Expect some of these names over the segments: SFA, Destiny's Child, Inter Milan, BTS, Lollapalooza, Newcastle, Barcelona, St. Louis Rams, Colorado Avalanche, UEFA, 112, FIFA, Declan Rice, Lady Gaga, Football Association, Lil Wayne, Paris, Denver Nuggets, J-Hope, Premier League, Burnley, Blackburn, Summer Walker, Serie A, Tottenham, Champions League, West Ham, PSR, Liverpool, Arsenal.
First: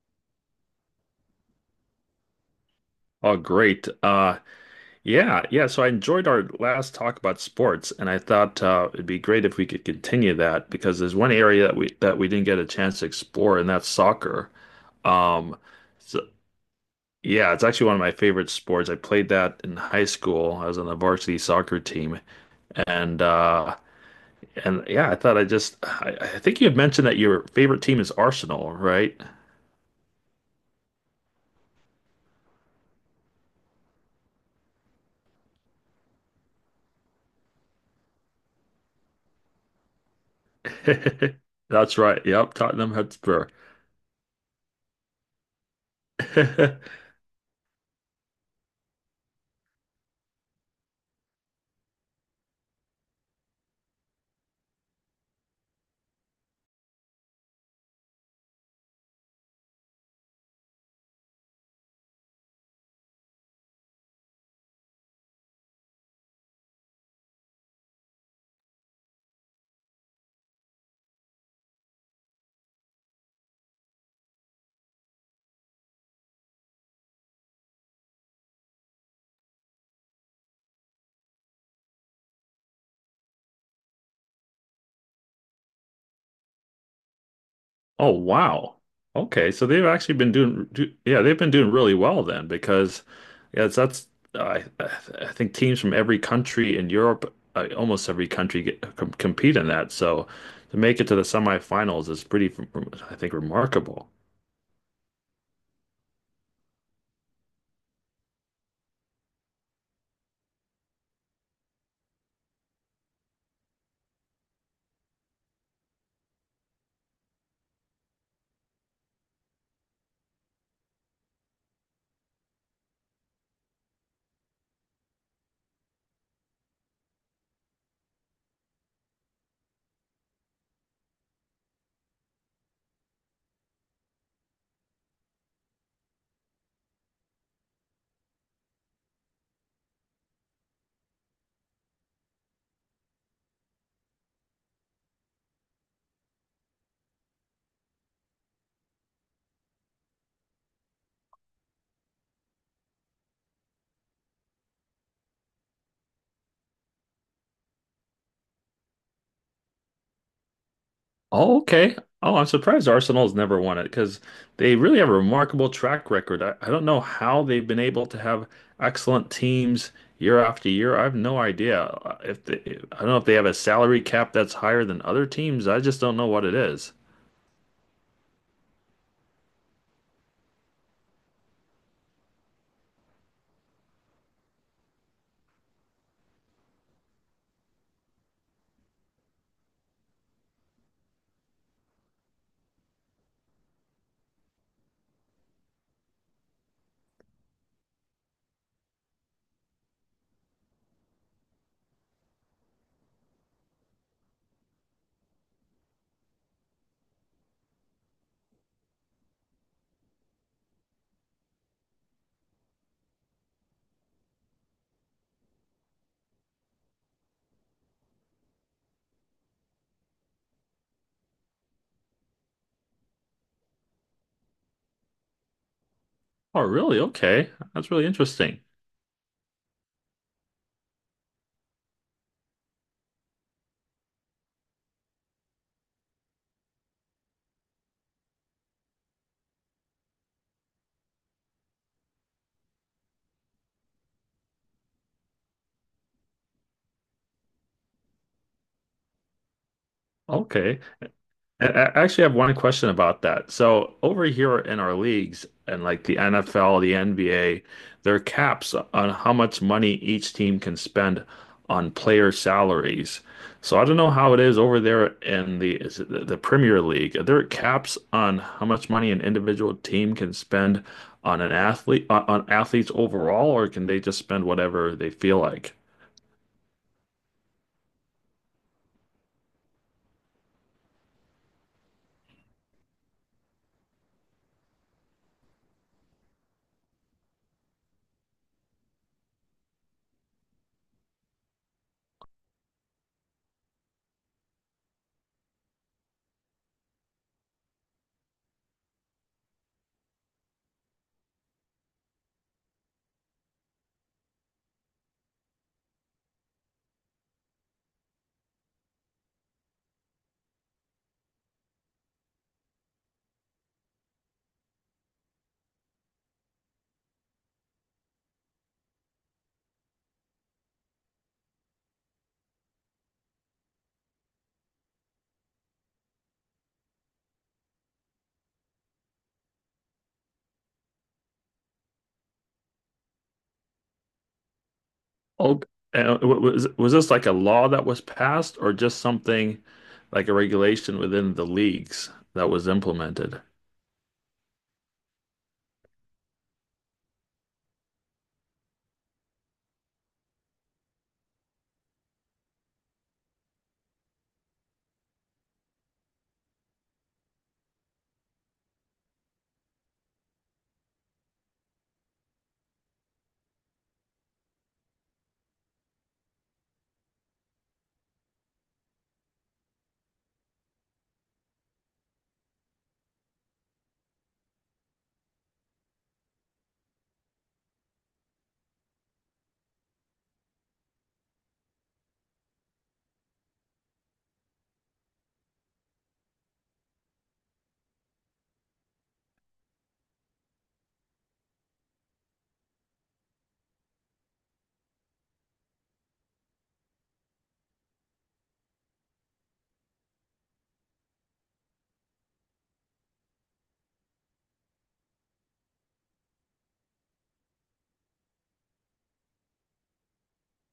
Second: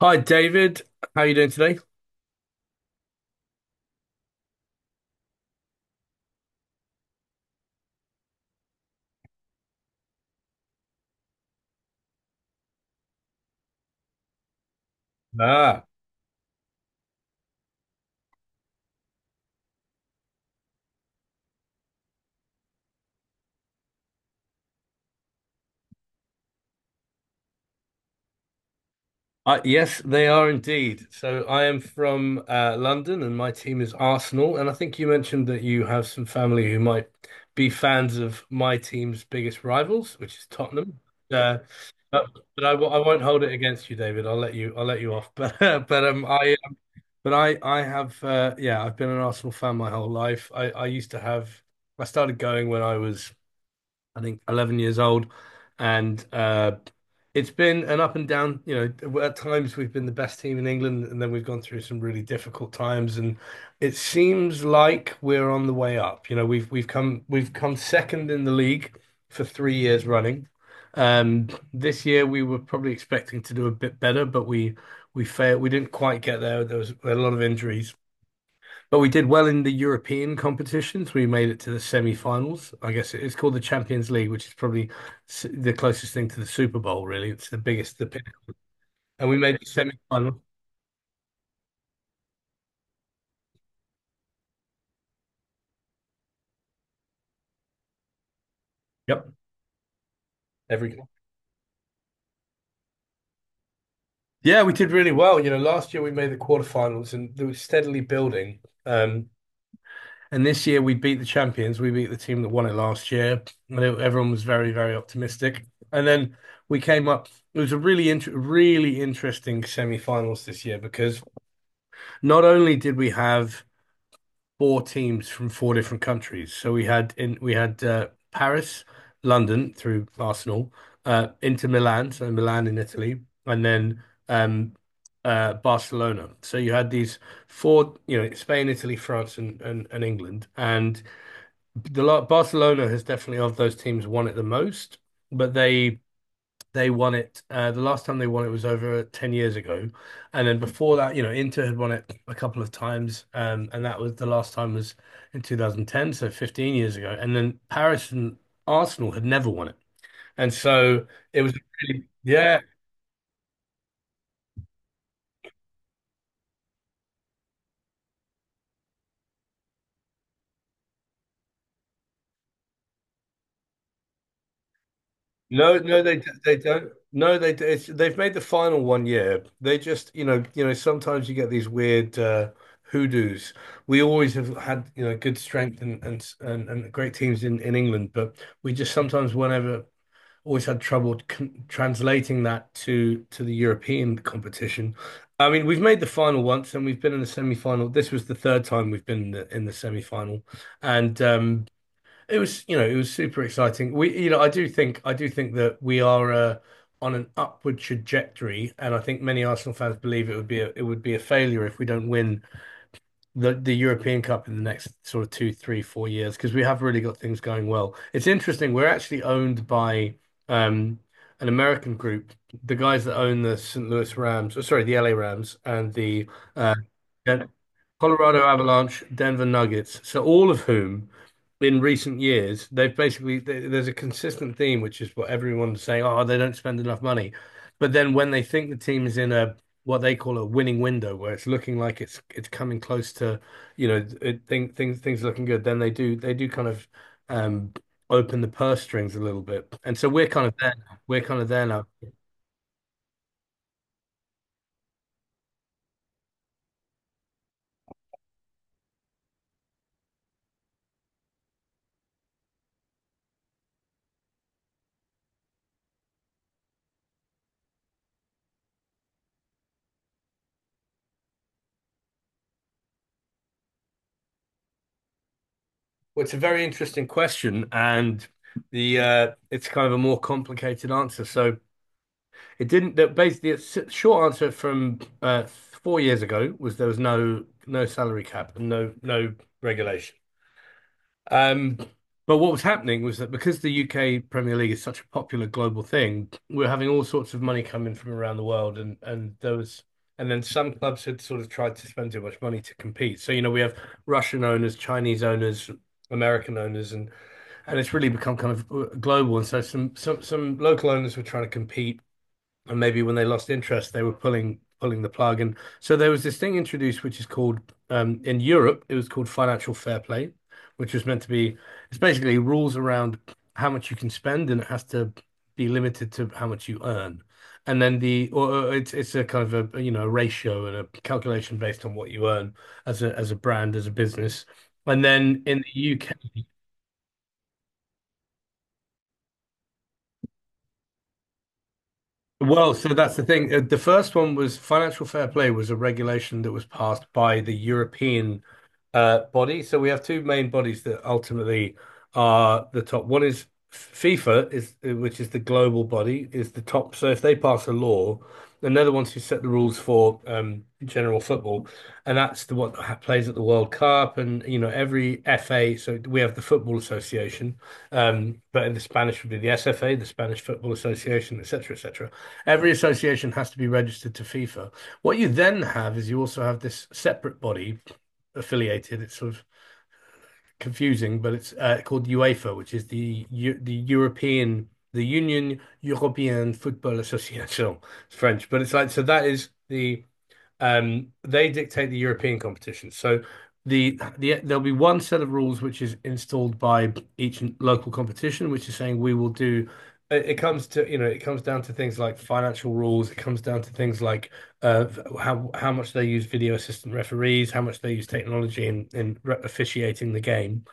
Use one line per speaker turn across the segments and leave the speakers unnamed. Hi David, how are you doing today?
Oh, great. Yeah. So I enjoyed our last talk about sports, and I thought it'd be great if we could continue that because there's one area that we didn't get a chance to explore, and that's soccer. Um,
Ah,
so yeah, it's actually one of my favorite sports. I played that in high school. I was on the varsity soccer team, and uh, and yeah, I thought I just I think you had mentioned that your favorite team is Arsenal, right?
Yes, they are indeed. So I am from London and my team is Arsenal. And I think you mentioned that you have some family who might be fans of my team's biggest rivals, which is Tottenham. Uh,
That's right.
but
Yep,
but
Tottenham
I won't hold
Hotspur.
it against you, David. I'll let you off. But I but I have yeah, I've been an Arsenal fan my whole life. I used to have I started going when I was I think 11 years old, and it's been an up and down, you know, at times we've been the best team in England, and then we've gone through some really difficult times, and it seems like we're on the way up. You know, we've come second in the league for 3 years running. Um, this year we were probably expecting to do a bit better, but we failed. We didn't quite get there. There was a lot of injuries, but we did well in the European competitions. We made it to the semi-finals. I guess it's called the Champions League, which is probably the closest thing to the Super Bowl, really. It's the biggest,
Oh, wow.
and we
Okay,
made the
so they've actually been
semi-final.
doing, do, yeah, they've been doing really well then because, yeah, it's- that's I I think teams from every country in Europe, almost every country get, com
Yep,
compete in that. So to
every
make it to the semifinals is pretty, I think, remarkable.
yeah, we did really well. You know, last year we made the quarterfinals, and they were steadily building. Um, and this year we beat the champions. We beat the team that won it last year, and everyone was very, very optimistic. And then we came up. It was a really interesting semi-finals this year because not only did we have four teams from four different countries. So we had Paris, London through Arsenal, Inter Milan, so Milan in Italy, and then um, Barcelona. So you had these four, you know, Spain, Italy, France, and England. And the lot Barcelona has definitely of those teams won it the most, but they won it. The last time they won it was over 10 years ago. And then before that, you know, Inter had won it a couple of times. And that was the last time was in 2010, so 15 years ago. And then Paris and Arsenal had never won it. And so it was
Oh, okay.
really,
Oh, I'm
yeah.
surprised Arsenal's never won it because they really have a remarkable track record. I don't know how they've been able to have excellent teams year after year. I have no idea. If they, I don't know if they have a salary cap that's higher than other teams.
No,
I just don't know what it
they don't.
is.
No, they d- it's, They've made the final one year. They just, you know, sometimes you get these weird hoodoos. We always have had, you know, good strength and and great teams in England, but we just sometimes whenever always had trouble con translating that to the European competition. I mean, we've made the final once, and we've been in the semi-final. This was the third time we've been in in the semi-final, and it was, you know, it was super exciting. We, you know, I do think that we are on an upward trajectory, and I think many Arsenal fans believe it would be it would be a failure if we don't win the European Cup in the next sort of two, three, 4 years because we have really got things going well. It's interesting. We're actually owned by um, an American group, the guys that own the St. Louis Rams, or sorry, the LA Rams and the
Oh,
uh,
really?
yeah.
Okay. That's really
Colorado
interesting.
Avalanche, Denver Nuggets. So all of whom in recent years, they've basically th there's a consistent theme, which is what everyone's saying, oh, they don't spend enough money. But then when they think the team is in a what they call a winning window, where it's looking like it's coming close to, you know, it, thing, things things are looking good, then they do kind of um open the purse strings a little bit. And so we're kind of there
Okay.
now. We're kind of
I
there now.
I actually have one question about that. So over here in our leagues and like the NFL, the NBA, there are caps on how much money each team can spend on player salaries. So I don't know how it is over there in the is it the Premier League. Are there caps on how much money an individual team can spend on athletes overall, or can they just spend whatever they feel like?
Well, it's a very interesting question, and the it's kind of a more complicated answer. So it didn't. That basically, the short answer from 4 years ago was there was no salary cap and no regulation. Um, but what was happening was that because the UK Premier League is such a popular global thing, we are having all sorts of money come in from around the world, and there was. And then some clubs had sort of tried to spend too much money to compete. So, you know, we have Russian owners, Chinese owners, American owners, and it's really become kind of global. And so some local owners were trying to compete, and maybe when they lost interest, they were pulling the plug. And so there was this thing introduced, which is called in Europe, it was called financial fair play, which was meant to be it's basically rules around how much you can spend, and it has to be limited to how much you earn. And then the or it's a kind of a, you know, a ratio and a calculation based on what you earn as a brand as a business. And then in
Oh,
the UK,
was this like a law that was passed, or just something like a regulation within the leagues that was
well, so that's the
implemented?
thing. The first one was financial fair play was a regulation that was passed by the European body. So we have two main bodies that ultimately are the top. One is FIFA is which is the global body is the top. So if they pass a law, and they're the ones who set the rules for general football, and that's the one that plays at the World Cup and you know every FA. So we have the Football Association, but in the Spanish would be the SFA, the Spanish Football Association, etc., etc. Every association has to be registered to FIFA. What you then have is you also have this separate body affiliated. It's sort of confusing, but it's called UEFA, which is the European the Union Européenne Football Association. It's French, but it's like so that is the they dictate the European competition. So there'll be one set of rules which is installed by each local competition, which is saying we will do. It comes to, you know, it comes down to things like financial rules. It comes down to things like uh, how much they use video assistant referees, how much they use technology in officiating the game.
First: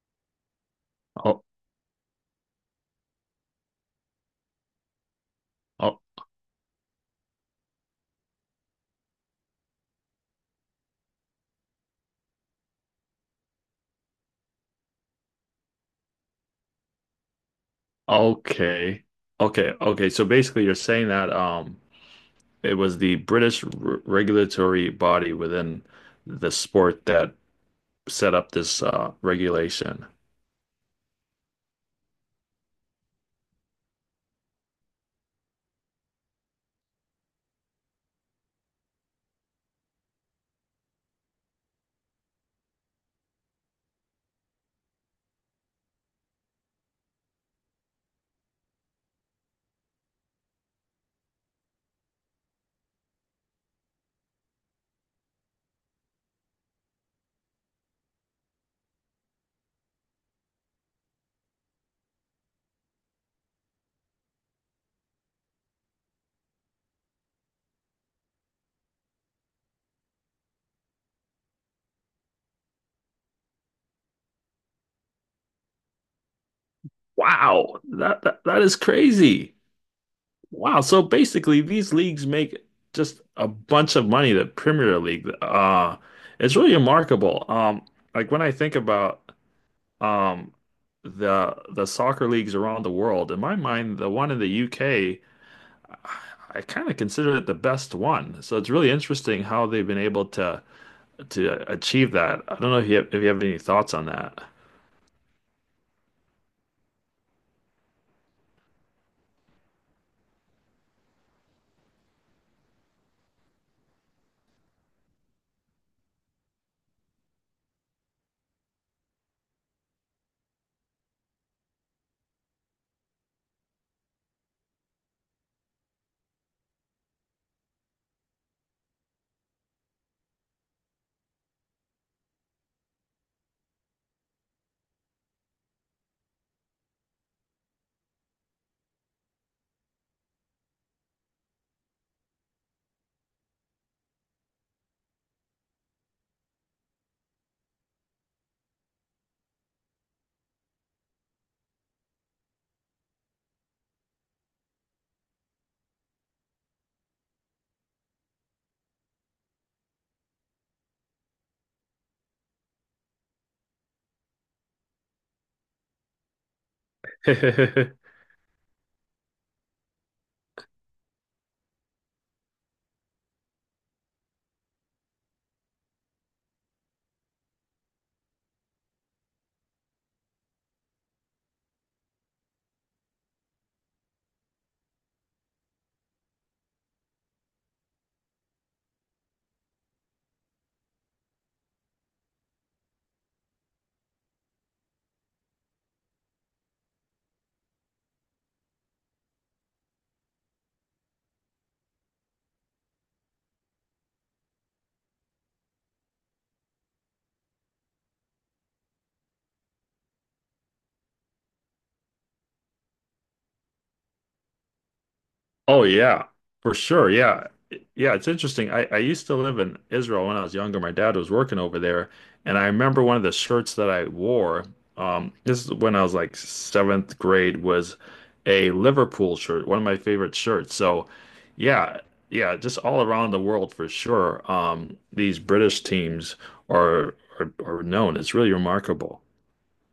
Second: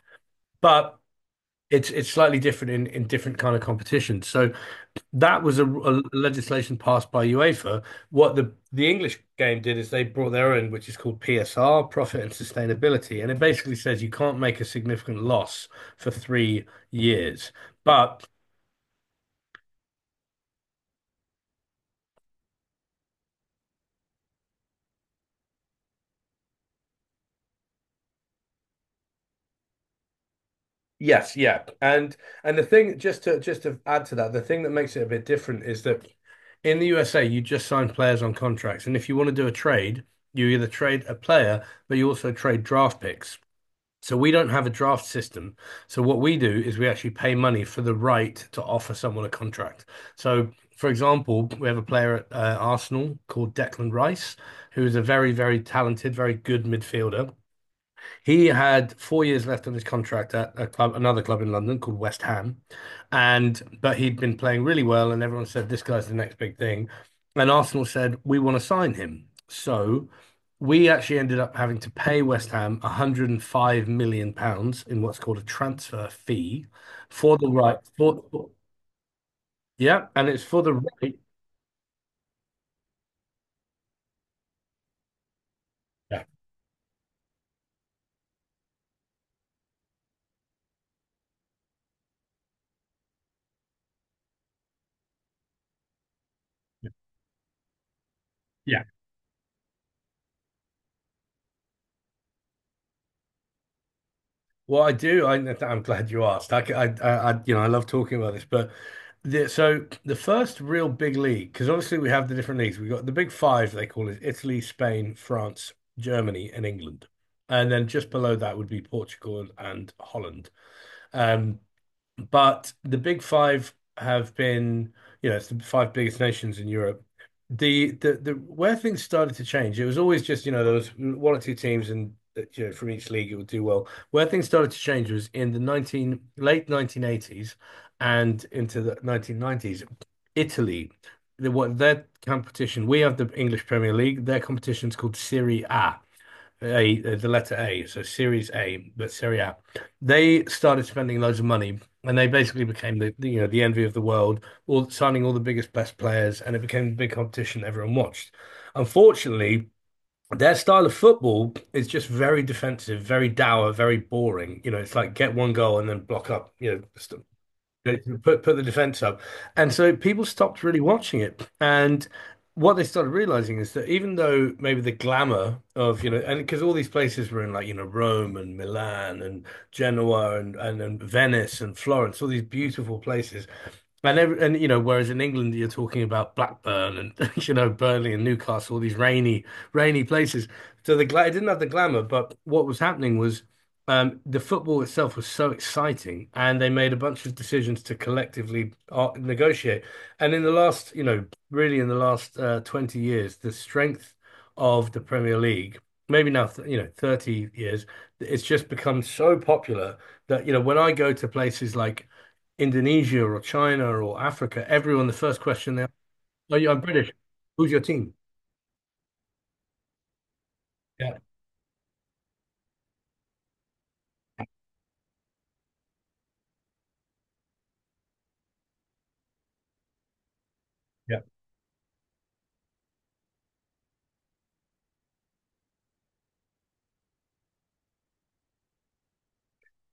But
Oh,
it's slightly different in different kind of competitions. So that was
oh,
a legislation passed by UEFA. What the English game did is they brought their own, which is called PSR, profit and sustainability, and it basically says you can't make a significant loss for 3 years. But
okay, okay. So basically, you're saying that it was the British r regulatory body within the sport that set up this regulation.
yes, yeah, and the thing just to add to that, the thing that makes it a bit different is that in the USA you just sign players on contracts, and if you want to do a trade, you either trade a player, but you also trade draft picks. So we don't have a draft system. So what we do is we actually pay money for the right to offer someone a contract. So, for example, we have a player at Arsenal called Declan Rice, who is a very, very talented, very good midfielder. He had 4 years left on his contract at a club, another club in London called West Ham, and but he'd been playing really well, and everyone said this guy's the next big thing, and Arsenal said we want to sign him. So we actually ended up having to pay West Ham 105 million pounds in what's called a transfer fee for the right
Wow, that,
for,
that
for-
that is crazy.
Yeah, and it's for the
Wow. So
right.
basically, these leagues make just a bunch of money, the Premier League.
Yeah,
It's really remarkable. Like when I think about um the soccer leagues around the world, in my mind, the one in the UK, I kind of consider it the best one. So it's
yeah.
really interesting how they've been able to achieve that. I don't know if if you have any thoughts on that.
Well, I do. I'm glad you asked. You know, I love talking about this, but so the first real big league, because obviously we have the different leagues. We've got the big five, they call it Italy, Spain, France, Germany, and England. And then just below that would be Portugal and Holland. Um, but the Big Five have been, you know, it's the five biggest nations in Europe. The where things started to change, it was always just, you know, there was one or two teams and you know from each league it would do well. Where things started to change was in the 19 late 1980s and into the 1990s. Italy, the what their competition, we have the English Premier League, their competition's called Serie A. A, the letter A, so Series A, but Serie A. They started spending loads of money, and they basically became the, you know, the envy of the world, all signing all the biggest best players, and it became the big competition everyone watched. Unfortunately, their style of football is just very defensive, very dour, very boring. You know, it's like get one goal and then block up. They can put the defense up. And so people stopped really watching it. And what they started realizing is that even though maybe the glamour of, you know, and because all these places were in like, you know, Rome and Milan and Genoa and Venice and Florence, all these beautiful places. And, you know, whereas in England you're talking about Blackburn and you know Burnley and Newcastle, all these rainy places. So the gla it didn't have the glamour, but what was happening was the football itself was so exciting, and they made a bunch of decisions to collectively negotiate. And in the last, you know, really in the last 20 years, the strength of the Premier League, maybe now, th you know, 30 years, it's just become so popular that, you know, when I go to places like Indonesia or China or Africa, everyone, the first question they
Oh
ask,
yeah, for
I'm
sure.
British.
Yeah.
Who's your team?
Yeah, it's interesting. I used to live in Israel when I was younger. My dad
Yeah,
was working over there, and I remember one of the shirts that I wore, this is when I was like seventh grade, was a Liverpool shirt, one of my favorite shirts. So
yeah.
yeah, yeah, just all around the world for sure. These British teams are are known. It's really remarkable.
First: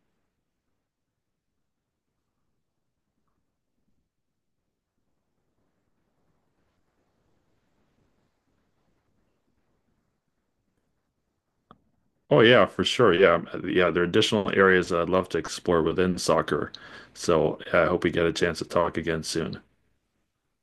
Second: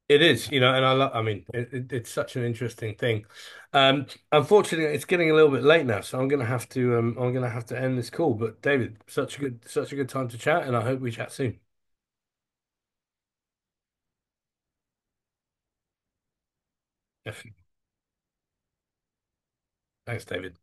It is, you know, and I love, I mean, it's such an interesting thing. Um, Unfortunately, it's getting a little bit late now, so I'm gonna have to, I'm gonna have to end this call. But David, such a good time to chat, and I hope we chat soon.
Oh yeah, for sure. Yeah. There are additional areas that I'd love to explore within soccer. So
Definitely.
yeah, I hope we get a chance to talk again soon.
Thanks, David.